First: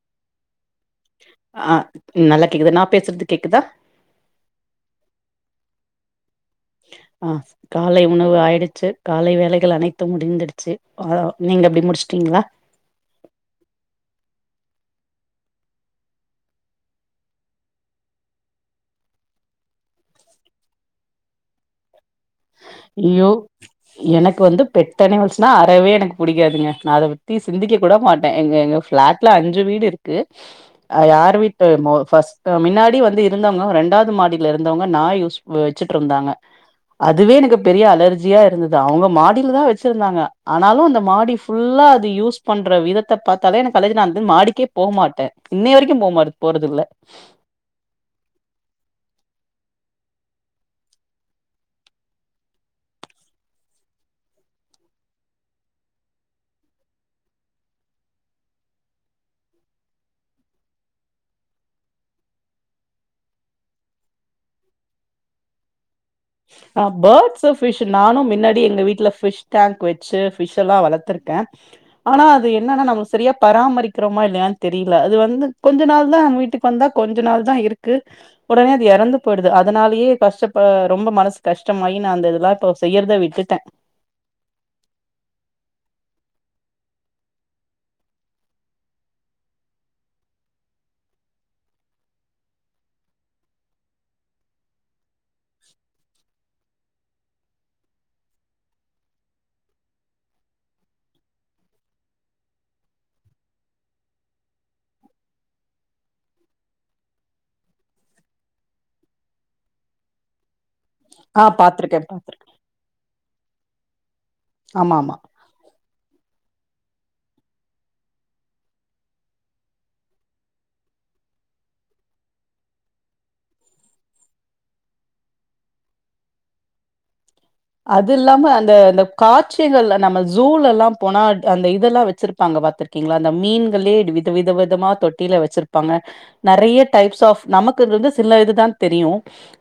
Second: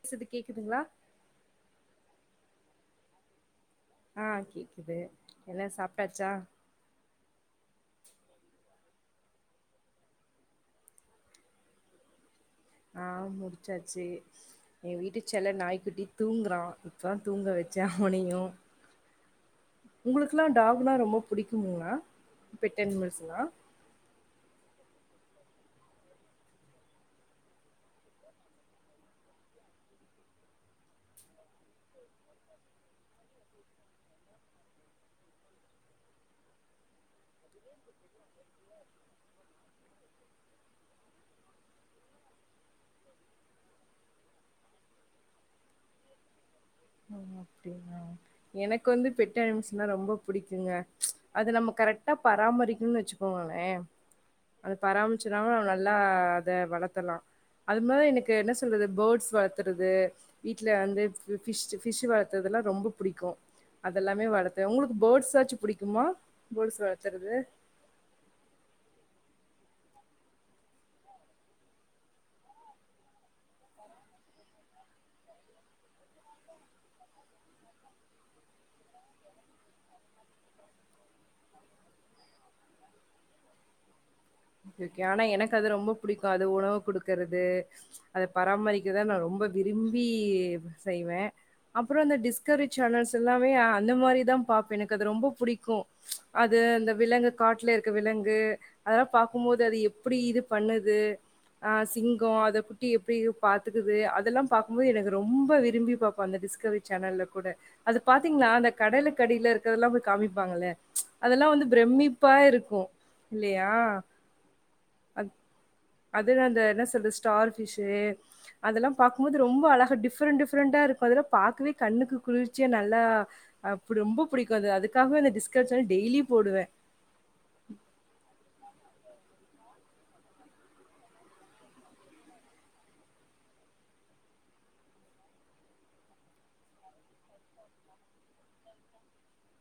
பேசறது கேக்குதுங்களா ஆ நல்லா கேக்குது நா பேசுறது கேக்குதா ஆ கேக்குது என்ன சாப்ட்டாச்சா அ காலை உணவு ஆயிடுச்சு காலை வேலைகள் அனைத்தும் முடிந்துடுச்சு ஆ நீங்க எப்படி முடிச்சுட்டீங்களா ஆ முடிச்சாச்சு என் வீட்டு செல்ல நாய்க்க குட்டி தூங்குறா இப்பதா தூங்க வச்சே அவனையூ உங்களுக்குெல்லா டாகலா ரொம்ப பிடிக்குங்களா ஐயோ எனக்கு வந்து பெட் அனிமல்ஸ்னா அறவே எனக்கு பிடிக்காதுங்க நா அத பத்தி சிந்திக்க கூட மாட்டே எங்க எங்க ஃபிளாட் ஃபிளாட்ல அஞ்சு வீடு இருக்கு யார் வீட்டு மெ ஃபர்ஸ்ட் மின்னாடி வந்து இருந்தவங்க ரெண்டாவத் மாடியில இருந்தவங்க நாய் யூஸ் வச்சிட்டு இருந்தாங்க அதுவே எனக்கு பெரிய அலர்ஜியா இருந்தது அவங்க மாடியில தா வச்சிருந்தாங்க ஆனாலூ அந்த மாடி ஃபுல்லா அது யூஸ் பண்ற விதத்தை பார்த்தாலே எனக்கு அலர்ஜினா நா வந்து மாடிக்கே போவ் மாட்டே இன்னய வரைக்கூ போவ் மாட் போனது இல்ல அவ்ங்க அப்டீங்ளா எனக்கு வந்து பெட் அனிமிஸ்ல்னா ரொம்ப பிடிக்குங்க அதை நம்ம கரெக்டா பராமரிக்கணுன்னு வச்சு ங்ளோ போங்களே அத பராமச்சுனால நல்லா அத வளர்த்தலா அது மாதிரி எனக்கு என்ன சொல்றது பேர்ட்ஸ் வள்த்துறது வீட்டில் வந்து ஃபிஷ் ஃபிஷூ வளர்த்ததுல்லா ரொம்ப புடிக்கும் அதெல்லாமே வளர்த்தே உங்களுக்கு பேர்ட்ஸாச்சூ பிடிக்குமா ஆ பேர்ட்ஸ் அ ஃபிஷ் நானூ மின்னாடி எங்க வீட்டுல ஃபிஷ் டேங்க் வச்சு ஃபிஷ்ல்லா வளர்த்திருக்கே ஆனா அது என்னன்னா நம்ம சரியா பராமரிக்கிறோமா இல்லையான் தெரியல அது வந்து கொஞ்ச நாள் தா வீட்டுக்கு வந்தா கொஞ்ச நாள் தா இருக்கு உடனே அது எறந்து போயிடுது அதனாலயே கஷ்டப்ப ரொம்ப மனசு கஷ்டமாயி நா அந்த இதெல்லா இப்ப செய்யறதை விட்டுட்டே க்கு ஆனா எனக்கு அது ரொம்ப புடிக்கும் அது உணவு கொடுக்குறது அத பராமரிக்கதா நா ரொம்ப விரும்பி செய்வே அப்புறோ அந்த டிஸ்கவரி சேனல்ஸ் எல்லாமே அந்த மாதிரி தா பா்பே எனக்கு அது ரொம்ப புடிக்கும் அது அந்த விலங்கு காட்டுல இருக்க விலங்கு அதெல்லா பாக்கும்போது அது எப்படி இது பண்ணுது ஆ சிங்கம் அத குட்டி எப்படி பாத்துக்குது அதெல்லா பாக்கும்போது எனக்கு ரொம்ப விரும்பி பார்ப்போ அந்த டிஸ்கவரி சேனல்ல கூட அது பாத்தீங்களா அந்த கடலுக அடியில இருக்கர்தா கூட போய் காமிப்பாங்கள்ல ஆ அதெல்லா வந்து பாத்திருக்கே பிரமிப்பா பாத்திருக்கே இருக்கோ இல்லியா ஆமாம் அதுதா அந்த என்ன சொல்றது ஸ்டார் ஃபிஷ்ஷு அதெல்லா பாக்கும்போது ரொம்ப அழக டிஃப்ரெண்ட் டிஃரெண்டா இருக்கோ அதெல்லா பார்க்கவே கண்ணுக்கு குளிர்ச்சியா நல்லா அப்படி ரொம்ப புடிக்கும் அது அதுக்காகவே அந்த டிஸ்கவரி சேனல் டெய்லி போடுவே அது இல்லாம அந்த அந்த காட்சிகள்ல நம்ம ஜூல்லா போனா அந்த இதெல்லா வச்சிருப்பாங்க பாத்திருக் ங்களா அந்த மீன்களே வித வித விதமா தொட்டியில வச்சிருப்பாங்க நறய டைப்ஸ் ஆஃப் நமக்கு இது வந்து சில இதுதா தெரியூ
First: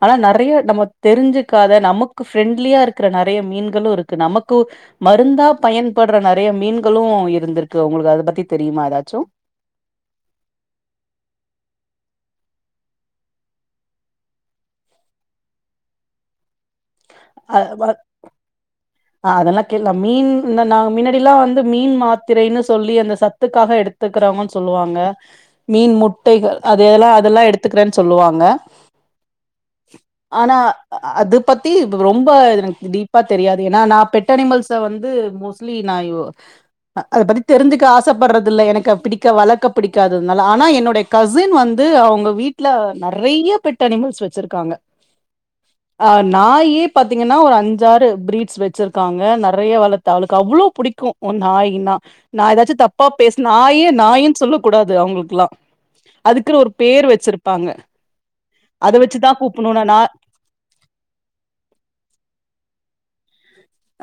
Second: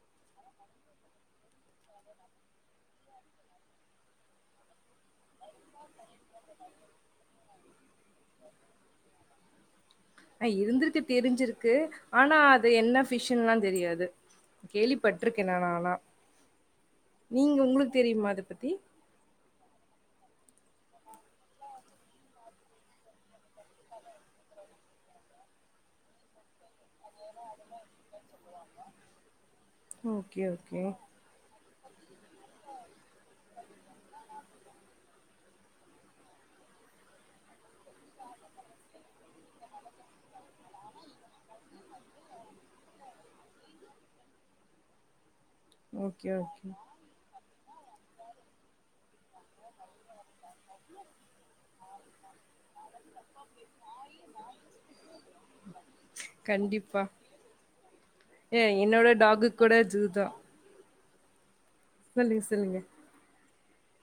ஆனா நறய நமக் தெரிஞ்சுக்காத நமக்கு ஃப்ரெண்ட்லியா இருக் இருக்கிற நறய மீன்களும் இருக்கு நமக்கு மருந்தா பயன்படுற நறய மீன்களும் இருந்திருக்கு க்கு உங்களுக்கு அத பத்தி தெரியுமா ஏதாச்சூ ஆ இருந்திருக்கு தெரிஞ்சிருக்கு ஆனா அது என்ன ஃபிஷன்ல்லா தெரியாது கேள்விப்பட்டிருக்கே நா ஆனா நீங்க உங்களுக்குத் தெரியுமா அத பத்தி அஹ் அதெல்லாம் கேட்லா மீன் இந நா மின்னாடில்லா வந்து மீன் மாத்திரைன்னு சொல்லி அந்த சத்துக்காக எடுத் துக்கறாங்கன் சொல்லுவாங்க மீன் முட்டைகள் அது எல்லா அதெல்லா எடுத்துக்கிறன் சொல்லுவாங்க ஓகே, ஆனா ஓகே. அது தி இப்ப ரொம்ப இது எனக்கு டீப்பா தெரியாது ஏனா நா பெட் அனிமல்ஸ வந்து மோஸ்ட்லி நா ஏ ஒ அத பத்தி தெரிஞ்சிக்க ஆசப்பட்றது இல்ல எனக்கு அ பிடிக்க வளக்க பிடிக்காததுனால ஆனா என்னுடை கசின் வந்து அவுங்க வீட்ல நெறைய பெட் அனிமல்ஸ் வச்சிருக்காங்க ஓகே, ஓகே. நாயி பாத்தீங்கனா ஒரு அஞ்சாறு பிரீட்ஸ் வச்சிருக்காங்க நெறைய வளத்து அவளுக்கு அவ்ளோ புடிக்கு உ நாயினா நா ஏதாச்சு தப்பா பேஸ் நாய நாய்ன்னு சொல்ல கூடாது அவுங்களுக்குல்லா அதுக்குனு ஒரு கண்டிப்பா. பேர் வச்சிருப்பாங்க ஏ அத என்னோட வச்சுதா டாக்கு கூட கூப்புனுனா நா ஜூ மேலே சொல்லுங்க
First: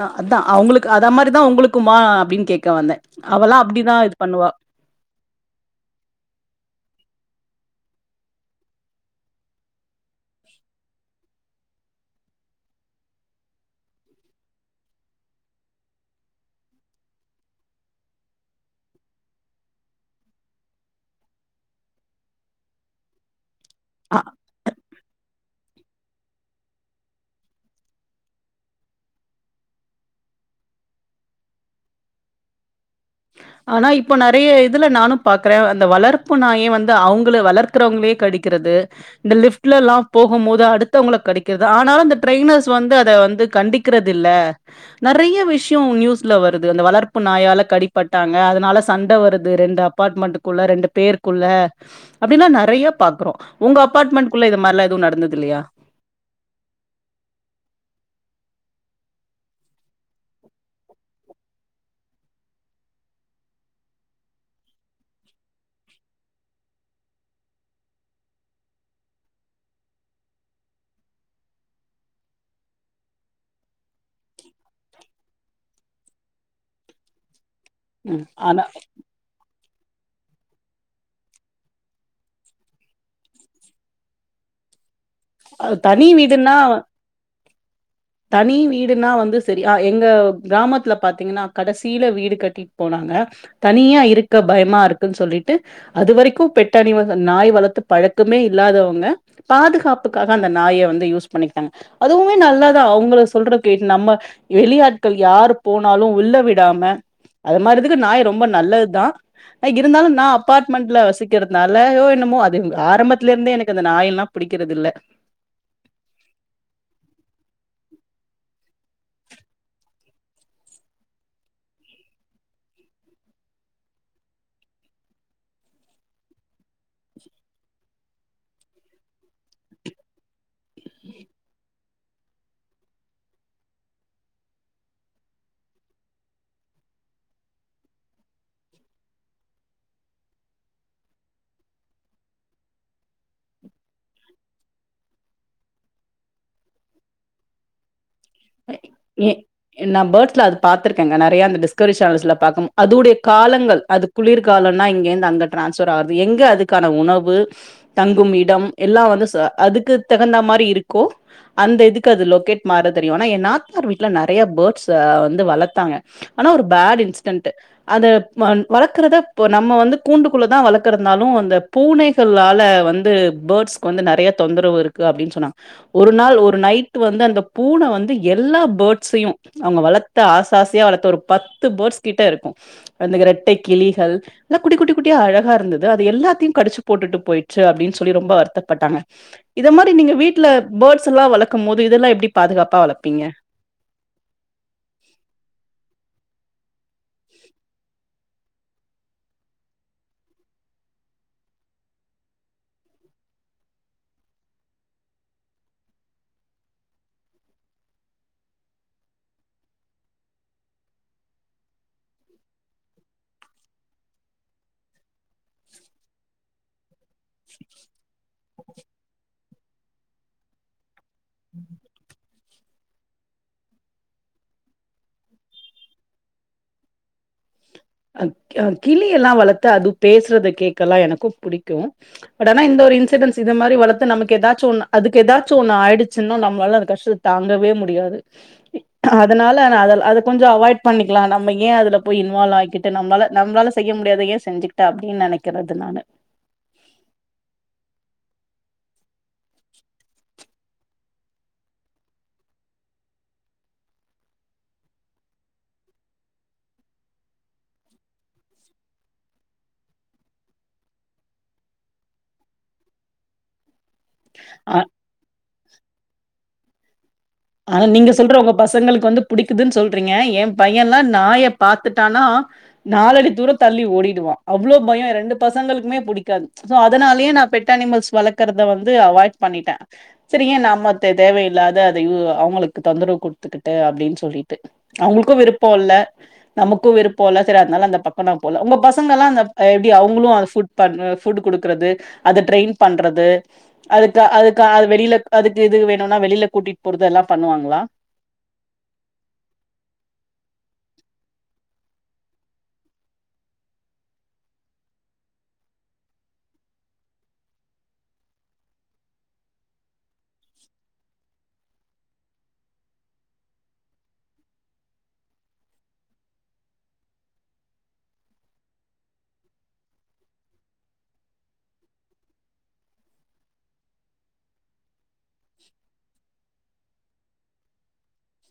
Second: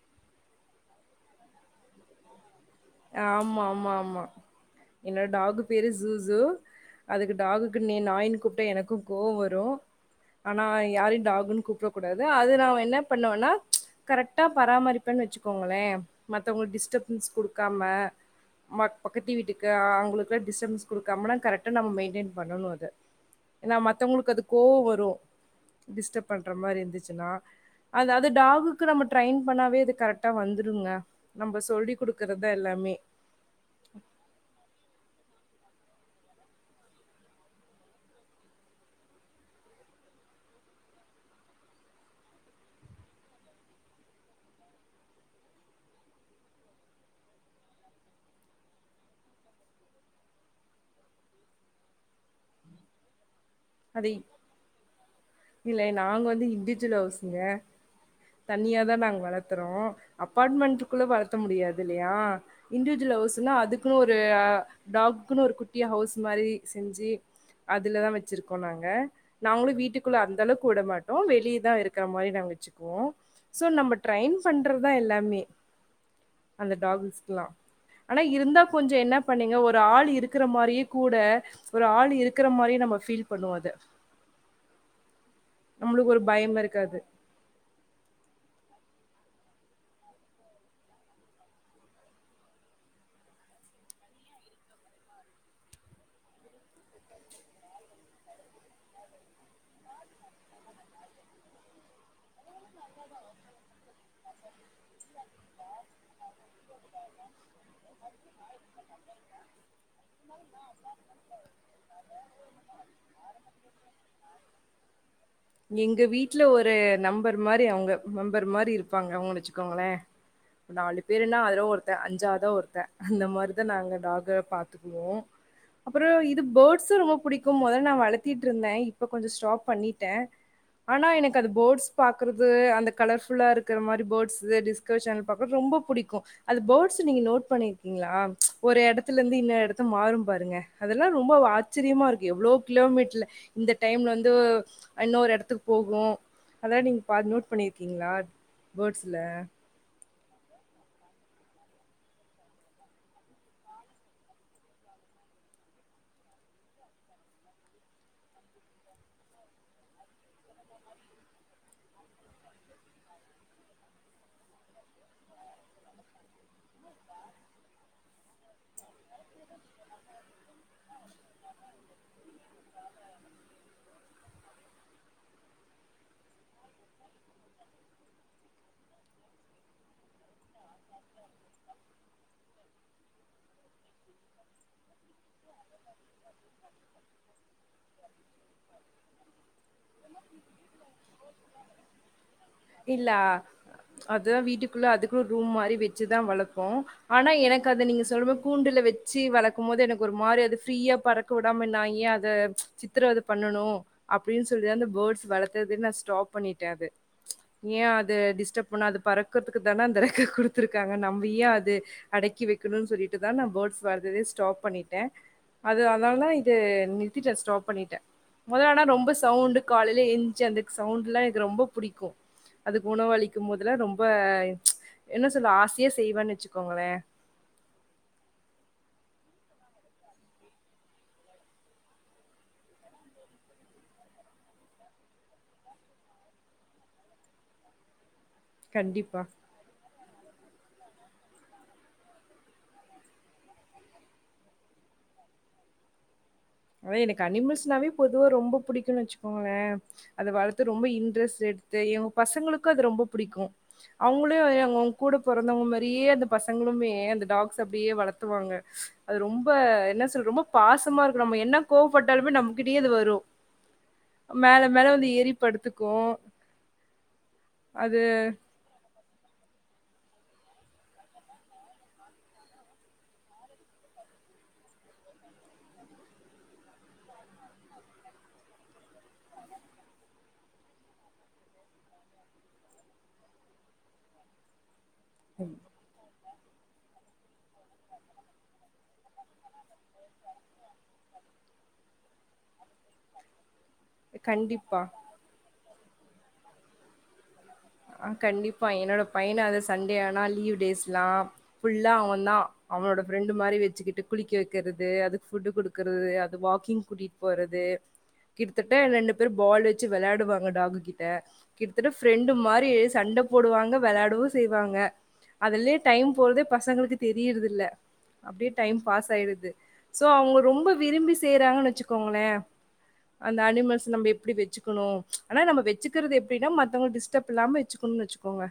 அ அதா அவுங்களுக்கு அதா மாரிதா உங்களுக்குமா அப்டின் கேக்க வந்தே அவெல்லா ஆமா, ஆமா, அப்டிதா இது ஆமா. பண்ணுவா என்னோட டாகு பேரு ஜூசு அதுக்கு டாகுக்கு நீ நாயின் கூப்ட்டா எனக்கு கோவ வரு ஆனா யாரையு டாகுன்னு கூப்ட கூடாது அது நா என்ன பண்ணோனா கரெக்டா பராமரிப்பேன்னு வச்சுக்கோங்களே மத்தவங்களுக்கு டிஸ்டப்பன்ஸ் குடுக்காம ம பக்கத்து வீட்டுக்கு அவுங்களுக்குல்லா டிஸ்டபன்ஸ் குடுக் கம்மனா கரெக்டா நம்ம மெயின்டெய்ன் பண்ணணு அத ஏனா அ மத்தவங்களுக்கு அது கோவ வரு டிஸ்டப் பண்ற மாரி இருந்துச்சின்னா அதாவது டாகுக்கு நம்ம ட்ரெயின் பண்ணாவே அது கரெக்டா வந்துடுங்க நம்ப சொல்லி குடுக் கறத எல்லாமே ஆனா இப்போ நெறைய இதுல நானு பாக்கறே அந்த வளர்ப்பு நாயே வந்து அவுங்கள வளர் கறவங்களே கடிக்கிறது இந்த லிப்ட்ல எல்லா போகு மோது அடுத்தவங்கள கடிக்கிறது ஆனாலு அந்த டிரெய்னர்ஸ் வந்து அத வந்து கண்டிக் கிறது இல்ல நெறைய விஷ்யோ நியூஸ்ல வருது அந்த வளர்ப்பு நாயால கடி பட்டாங்க அதனால சண்ட வருது ரெண்டு அப்பாட் மெண்ட்க்குள்ள ரெண்டு பேருக்குள்ள அப்டின்னா நெறைய பாக்குறோ உங்க அது அப்பாட் மெண்ட்குள்ள இது மாரிலா எதுவு நடந்தது இல்லையா நாங்க வந்து இன்டி ஜுல் ஹவுசுங்க தனியா தா நாங் வளத்துறோ அப்பாட் மெண்ட்க்குள்ள வளத்த முடியாது இல்லையா இண்டிவிஜுவல் ஹவுஸ்ன்னா அதுக்குன் ஒரு அ டாகுக்குன் ஒரு குட்டியா ஹவுஸ் மாதிரி செஞ்சி அதுலதா வச்சிருக்கோ நாங்க நாங்களு வீட்டுக்குள்ள அந்த அளவுக் வுட மாட்டோ வெளிய தா இருக்கற மாரி நாங்க வச்சுக்குவோ சோ நம்ம ட்ரைன் பண்றதா எல்லாமே அந்த டாகுஸ்க்லா ஆனா இருந்தா கொஞ்ச என்னா பண்ணீங்க ஒரு ஆள் இருக்கற மாரியே கூட ஒரு ஆள் இருக்கற மாரியே நம்ம ஃபீல் பண்ணுவோ அத தனி நம்மளுக்கு ஒரு வீடுன்னா பயமா இருக்காது தனி வீடுனா வந்து செரி அ எங்க கிராமத்துல பாத்தீங்கனா கடசில வீடு கட்டி போனாங்க தனியா இருக்க பயமா இருக்குன் சொல்லிட்டு அது வரைக்கு பெட்டணிமல்ஸ் நாய் வளத்து பழக்கமே இல்லாதவங்க பாதுகாப்புக்காக அந்த நாய வந்து யூஸ் பண்ணிக்கிட்டாங்க அதுவுமே நல்லா க அவுங்கள சொல்றக்கே நம்ம வெளியாட்கள் யாரு போனாலு உள்ள விடாம அது மாரி இதுக்கு நாய் ரொம்ப நல்லது தா அ இருந்தாலு நா அப்பாட்மெண்ட்ல வசிக்கிறதுனாலயோ என்னமோ அது ஆரம்பத்துல இருந்தே எனக்கு அந்த நாயெல்லா பிடிக்கிறதில்ல எங்க வீட்ல ஒரு நம்பர் மாரி அவுங்க மெம்பர் மாரி இருப்பாங்க அவுங்க வச்சுக்கோங்களே நாலு பேருன்னா அதுல ஒருத்தன் அஞ்சாவதா ஒருத்தன் அந்த மாதிரிதான் நாங்க டாக பாத்து குவோம் அப்புறம் இது பேர்ட்ஸும் ரொம்ப பிடிக்கும் முதல்ல நான் வளத்திட்டு இருந்தேன் இப்போ கொஞ்சம் ஸ்டாப் பண்ணிட்டேன் ஆனா எனக்கு அந்த போர்ட்ஸ் பாக்குறது அந்த கலர்ஃபுல்லா இருக்கிற மாறிபோர்ட்ஸ் டி சேனல் பாக்க ரொம்ப புடிக்கும் அது பேர்ட்ஸ் நீங்க நோட் பண்ணிருக்கீங்களா ஒரு இடத்துல இருந்து இன்னரு இடத்து மாறு பாருங்க அதெல்லா ரொம்ப ஆச்சரியமா இருக்கு எவ்ளே கிலோமீட்டர்ல இந்த டைம்ல வந்து இன்னொரு இடத்துக்கு போகு அதா நீங்க பா நோட் பண்ணியிருக்கீங்களா பேர்ட்ஸில ஏ நா பேர்ட்ஸ்ல அது பாத்துருக்கேங்க நறைய அந்த டிஸ்கவரி சேனல்ஸ்ல பாக்குனு அதோடைய காலங்கள் அது குளிர்காலனா இங்கேந்து அங்கே ட்ரான்ஸ்ஃபர் ஆறது எங்கே அதுக்கான உணவு தங்கும் இடம் எல்லா வந்து அதுக்கு தகுந்த மாறி இருக்கோ அந்த இதுக்கு அது லொகேட் மாற தெரியு ஆனா என் நாத்தனார் வீட்டுல நறைய போர்ட்ஸ் வந்து வளத்தாங்க ஆனா ஒரு பேடு இன்சிடென்ட் அத வளக்கறத இப்ப நம்ம வந்து கூண்டுக்குள்ள தா வளக்குறதுநாலு அந்த பூனைகளால வந்து பேர்ட்ஸ்க்கு வந்து நறைய தொந்தரவு இருக்கு அப்புடின்னு சொன்னாங்க ஒரு நாள் ஒரு நைட் வந்து அந்த பூன வந்து எல்லா பேட்ஸையு அவங்க வளத்த ஆசா ஆசையா வளத்த ஒரு பத்து பேர்ட்ஸ் கிட்ட இருக்கும் அந்தக இரட்டை கிளிகள் எல்ல குட்டி குட்டி குட்டி அழகா இருந்தது அது எல்லாத்தையு கடிச்சு போட்டுட்டு போயிடுச்சு அப்பிடின்னு சொல்லி ரொம்ப வருத்தப்பட்டாங்க இத மாதி நீங்க வீட்டுல பேர்ட்ஸ் எல்லா வளக்கும் போது இதெல்லா எப்படி இல்ல அதுதா வீட்டுக்குள்ள அதுக்குன்னு ஒரு ரூம் மாறி வெச்சுதா வளப்போம் ஆனா எனக்கு அத நீங்க சொல்லுபோ கூண்டுல வச்சு வளக்கு போது எனக்கு ஒரு மாறி அது ஃப்ரீயா பற தொடாம [unintelligible] ஏ அத சித்தரவத பண்ணனு அப்புடின் சொல்லிதா அந்த பேர்ட்ஸ் வளர்க்குறதே நா ஸ்டாப் பண்ணிட்டே அத ஏ அத டிஸ்டப் பண்ண அது பறக்குறதுக்கு தானே அந்த ரெக்க குடுத்துருக்காங்க நம்ப ஏ அது அடக்கி வக்கிணு சொல்லிட்டுதா நா பேர்ட்ஸ் வளத்ததே ஸ்டாப் பண்ணிட்டே அது அதனாலதா இது நிறுத்திட்டே ஸ்டாப் பண்ணிட்டேன் முதல்ல ஆனா ரொம்ப சவுண்டு காலையில எந்திச்சு அந்த சவுண்ட் எல்லா எனக்கு ரொம்ப புடிக்கும் அதுக்கு உணவு அளிக்கு போதுல ரொம்ப என்ன சொல்லு ஆசையா செய்வோன்னு வச்சுக்கோங்களே அம் கிளி எல்லா வளத்து அது பேசுறத கேட்க எல்லா எனக்கு புடிக்கும் பட் ஆனா இந்த ஒரு இன்சிடென்ஸ் இதுமாறி வளத்து நமக்கு ஏதாச்சு ஒன்னு அதுக்கு எதாச்சு ஒன்னு ஆயிச்சின்னா நம்மளால கஷ்ட தாங்கவே முடியாது கண்டிப்பா. அதனால அத அது கொஞ்ச அவாய்ட் பண்ணிக்கலா நம்ம ஏ அதுல போய் இன்வால் ஆகிட் நம்மளால நம்பளால செய்ய முடியாதையே செஞ்சிக்கிட்ட அப்பிடின் நெனைக்கிறது நால அது எனக்கு அனிமல்ஸ்னாவே பொதுவா ரொம்ப புடிக்கும்னு வச்சுக்கோங்களேன் அத வளத்து ரொம்ப இன்ரெஸ்ட் எடுத்து எம் பசங்களுக்கு அது ரொம்ப புடிக்கும் அவுங்களுயும் அவுங்க கூட பொறந்தவங்க மாறியே அந்த பசங்களுமே அந்த டாக்ஸ அப்பிடியே வளத்துவாங்க அது ரொம்ப என்ன சொல்ற ரொம்ப பாசமா இருக் நம்ம என்ன கோவப்பட்டாலுமே நம்மகிட்டயே அது வரு மேல ஆ மேல வந்து எரிப்படுத்து க்கும் ஆனா நீங்க சொல்றவங்க பசங்களுக்கு வந்து புடிக்குதுன்னு சொல்றீங்க ஏ பையனெல்லா நாய பாத்துட்டானா நாளடி தூரம் தள்ளி ஓடிடுவான் அவ்ளவு பயம் ரெண்டு பசங்களுக்குமே புடிக்காது சோ அதனாலயே நா பெட்டானிமல்ஸ் வளர்க்குறத வந்து அவாய்ட் பண்ணிட்டே சரி ஏ நாம தே தேவையில்லாத அதயூவா அவுங்களுக்கு தொந்தரவு குடுத்துக்கிட்டு அப்பிடின்னு சொல்லிட்டு அவுங்களுக்கு விருப்ப இல்ல நமக்கு விருப்போ இல்ல சரி அதனால அந்த பக்க போல உங்க பசங்க எல்லா அந்த ஆ எப்பிடி அவுங்களு அந்த ஃபுட் பண் ஃபுட் குடுக்குறது அத ட்ரெயின் பண்றது அதுக்கு அதுக்கு கண்டிப்பா. அது வெளியில அதுக்கு இது வேணுனா வெளியில கூட்டிட்டு போறது எல்லா பண்ணுவாங்களா ஆ கண்டிப்பா என்னோட பையனு அதா சண்டே ஆனா லீவ் டேஸ்லா ஃபுல்லா அவன்தா அவனோட ஃப்ரெண்டு மாரி வச்சுக்கிட்டு குளிக்க வக்கிறது அதுக்கு ஃபுட்டு குடுக் கறது அது வாக்கிங் கூட்டிட்டு போறது கிட்டத்தட்ட ரெண்டு பேர் பால் வச்சி வெளாடுவாங்க டாகுக்கிட்ட ட ஃப்ரெண்டு மாரி சண்ட போடுவாங்க வெளையாடவு செய்வாங்க அதுலே டைம் போறதே பசங்களுக்கு தெரியறது இல்ல அப்டியே டைம் பாஸ் ஆய்ருது சோ அவுங்க ரொம்ப விரும்பி செய்றாங்கன்னு வச்சுக்கோங்களே அந்த அனிமல்ஸ் நம்ப எப்டி வச்சுக்கணு ஆனா நம்ம வச்சுக்கறது எப்டின்னா மத் தவங்க டிஸ்டப் இல்லாம வச்சுகணுன்ணு வச்சுக்கோங்க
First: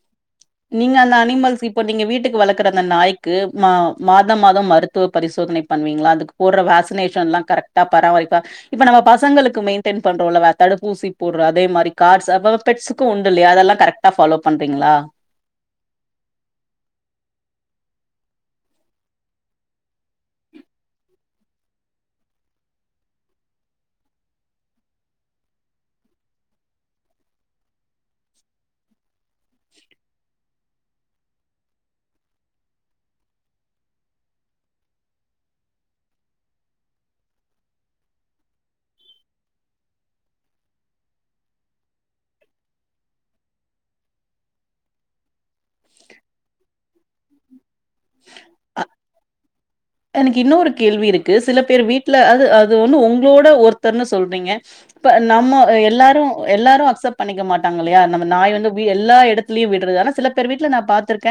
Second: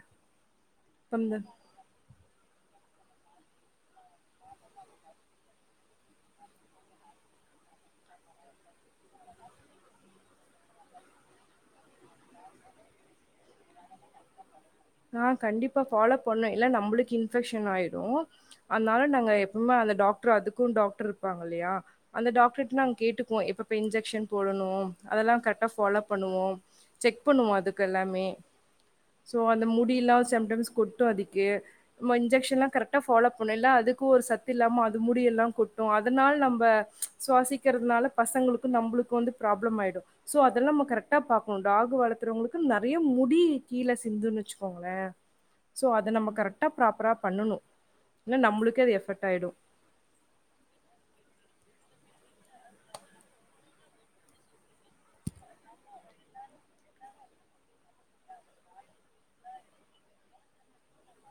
நீங்க அந்த அனிமல்ஸ் இப் இப்ப நீங்க வீட்டுக்கு வளக்கற அந்த நாய்க்கு மா மாதம் மாதம் மருத்துவ பரிசோதனை பண்வீங்களா அதுக் போடுற வேக்சினேஷன்லா கரெக்டா பராமரிப்பா இப்ப நம்ம பசங்களுக்கு மெயின்டென் பண்றோல வ தடுப்பூசி போடுற அதே மாரி கார்ட்ஸ் அதேமாரி பெட்சுக்கும் உண்டு இல்லையா அதெல்லா கரெக்ட் டா ஃபாலோ பண்றீங்களா நா கண்டிப்பா ஃபாலோ பண்ண இல்ல நம்பளுக்கு இன்ஃபெக்ஷன் ஆய்டு அதனால நாங்க எப்பவுமே அந்த டாக்டர் அதுக்கும் டாக்டர் இருப்பாங்க இல்லியா அந்த டாக்டர்ட்ட நாங்க கேட்டுக்குவோ எப்பப்ப இன்ஜெக்ஷன் போடணு அதெல்லா கரெக்டா ஃபாலோ பண்ணுவோ செக் பண்ணுவோ அதுக்கெல்லாமே சோ அந் அந்த முடி எல்லா செம்டைம்ஸ் கொட்டு அதுக்கு நம்ம இன்ஜெக்னெலா கரெக்டா ஃபாலோ பண்ணும் இல்ல அதுக்கு ஒரு சத்து இல்லாம அது முடியெல்லா கொட்டு அதனால நம்ப சுவாசிக்கிறதுனால பசங்களுக்கு நம்பளுக்கு வந்து ப்ராப்ளம் ஆய்டும் சோ அதெல்லா நம்ம கரெக்டா பாக்ணு டாகு வளத்தறவங்ளுக்கு நறைய முடி கீழே சிந்துன்னு வச்சுக் சுக்கோங்கள சோ அத நம்ம கரெக்டா ப்ராப்பரா பண்ணுனு இல்ல நம்பளுக்கே அது எஃபெக்ட் ஆய்டும் எனக்கு இன்னொரு கேள்வி இருக்கு சில பேர் வீட்ல அது அது ஒண்ணு உங்களோட ஒருத்தர்னு சொல்றீங்க இப்ப நம்ம எல்லாரு எல்லாரு அக்செப்ட் பண்ணிக்க மாட்டாங்க இல்லயா நம்ம நாய் வந்து எல்லா எடத் துலயு விடுறது ஆனா சில பேர் வீட்ல நா பாத்துருக்க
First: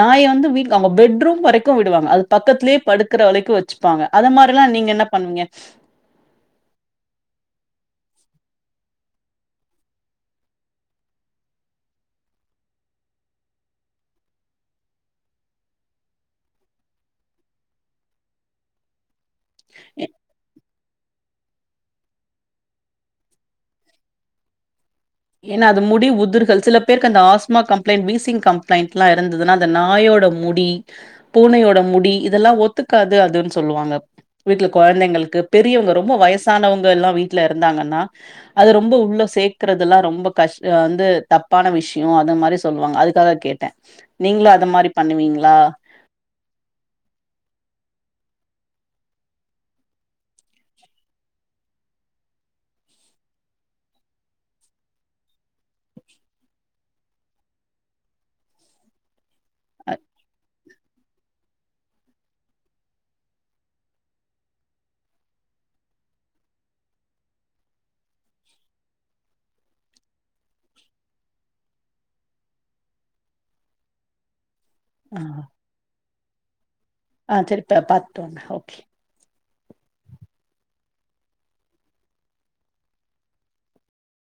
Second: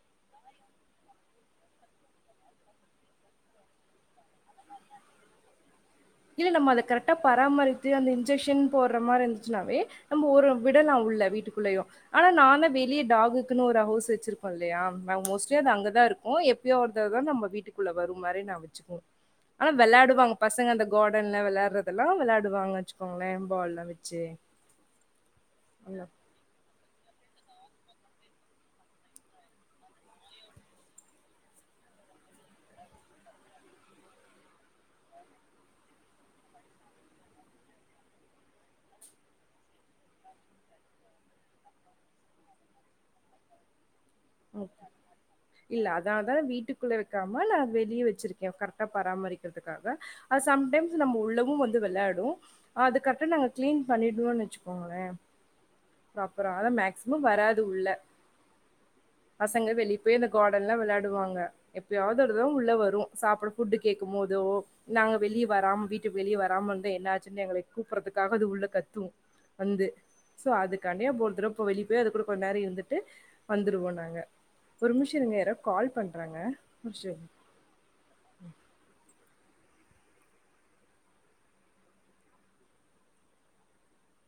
நாய் வந்து வீட் அவுங்க பெட்ரூம் வரைக்கு விடுவாங்க அது பக்கத்துலேயே படுக்கற வரைக்கு வச்சுப்பாங்க அது மாரி எல்லா நீங்க என்ன பண்ணிங்க இல்ல நம்ம அத கரெக்டா பராமரிச்சு அந்த இன்ஜெக்ஷன் போடுற மாரி இருந்துச்சுனாவே நம்போ ஒரு விடலா உள்ள வீட்டுக்குள்ளயு ஆனா நான் தா வெளிய டாகுக்குன்னு ஒரு ஹவுஸ் வச்சிருப்போ இல்லியா ஆ மோஸ்ட்லி அது அங்கதா இருக்கு எப்பயோ ஒரு தடவ தா நம்ம வீட்டுக்குள்ள வரு மாரி நா வச்சுக்குவோ ஆனா வெளாடுவாங்க பசங்க அந்தக் கார்டன்ல வெளாட்றதெல்லா வெளாடுவாங்க வச்சுக்கோங்களே பால்லா வச்சு ஏனா அது இல்ல முடி உதுர்கள் சில பேருக்கு அந்த ஆஸ் மா கம்ப்ளைண்ட் வீசிங் கம்ப்ளைண்ட்லா இருந்ததுனா அந்த நாயோட முடி பூனையோட முடி இதெல்லா ஒத்துக்காது அதுன்னு சொல்லுவாங்க வீட்ல கொழந்தைங்களுக்கு பெரியவங்க ரொம்ப வயசானவங்க எல்லா வீட்ல இருந்தாங்கன்னா அது ரொம்ப உள்ள சேக்றத் துல்லா ரொம்ப கஷ்ட வந்து தப்பான விஷ்யோ அத மாரி சொல்லுவாங்க அதுக்காக கேட்ட நீங்களு அது ஓகே மாரி பண்ணுவீங்களா இல்ல அதனால தா வீட்டுக் குள்ளே வெக்காம ல வெளிய வச்சிருக்க கரெக்ட்டா பராமரிக்றதுக்காக அ சம் டைம்ஸ் நம்ம உள்ளவு வந்து வெளாடு ஆ அது கரெக்ட்டா நாங்க கிளீன் பண்ணிடுவோன் வச்சுக்கோங்ளே ப்ராப்பரா ஆனா மேக்சிமம் வராது உள்ள பசங்க அ வெளிய போய் அந்த கா டன்ல வெளாடுவாங்க எப்யாது ஒருதரோ உள்ள வரு சாப்ட ஃபுட் கேக்கும் போதோ நாங்க வெளிய வராம் வீட்டுக் வெளிய வராம் இருந்தா என்னாச்சுன் எங்களய கூப்றதுக்காக அது உள்ள கத்து வந்து சோ அது க்கான்டியே ஒரு தடவ போ வெளி போய் அது கூட கொஞ் நேரோ இருந்துட்டு வந்துருவோ நாங்க ஒரு நிம்ஷோ ஆ இருங்க யாரோ கால் பண்றாங்க [unintelligible] ஆ செரி பே பாத்துட் வாங்க ஓகே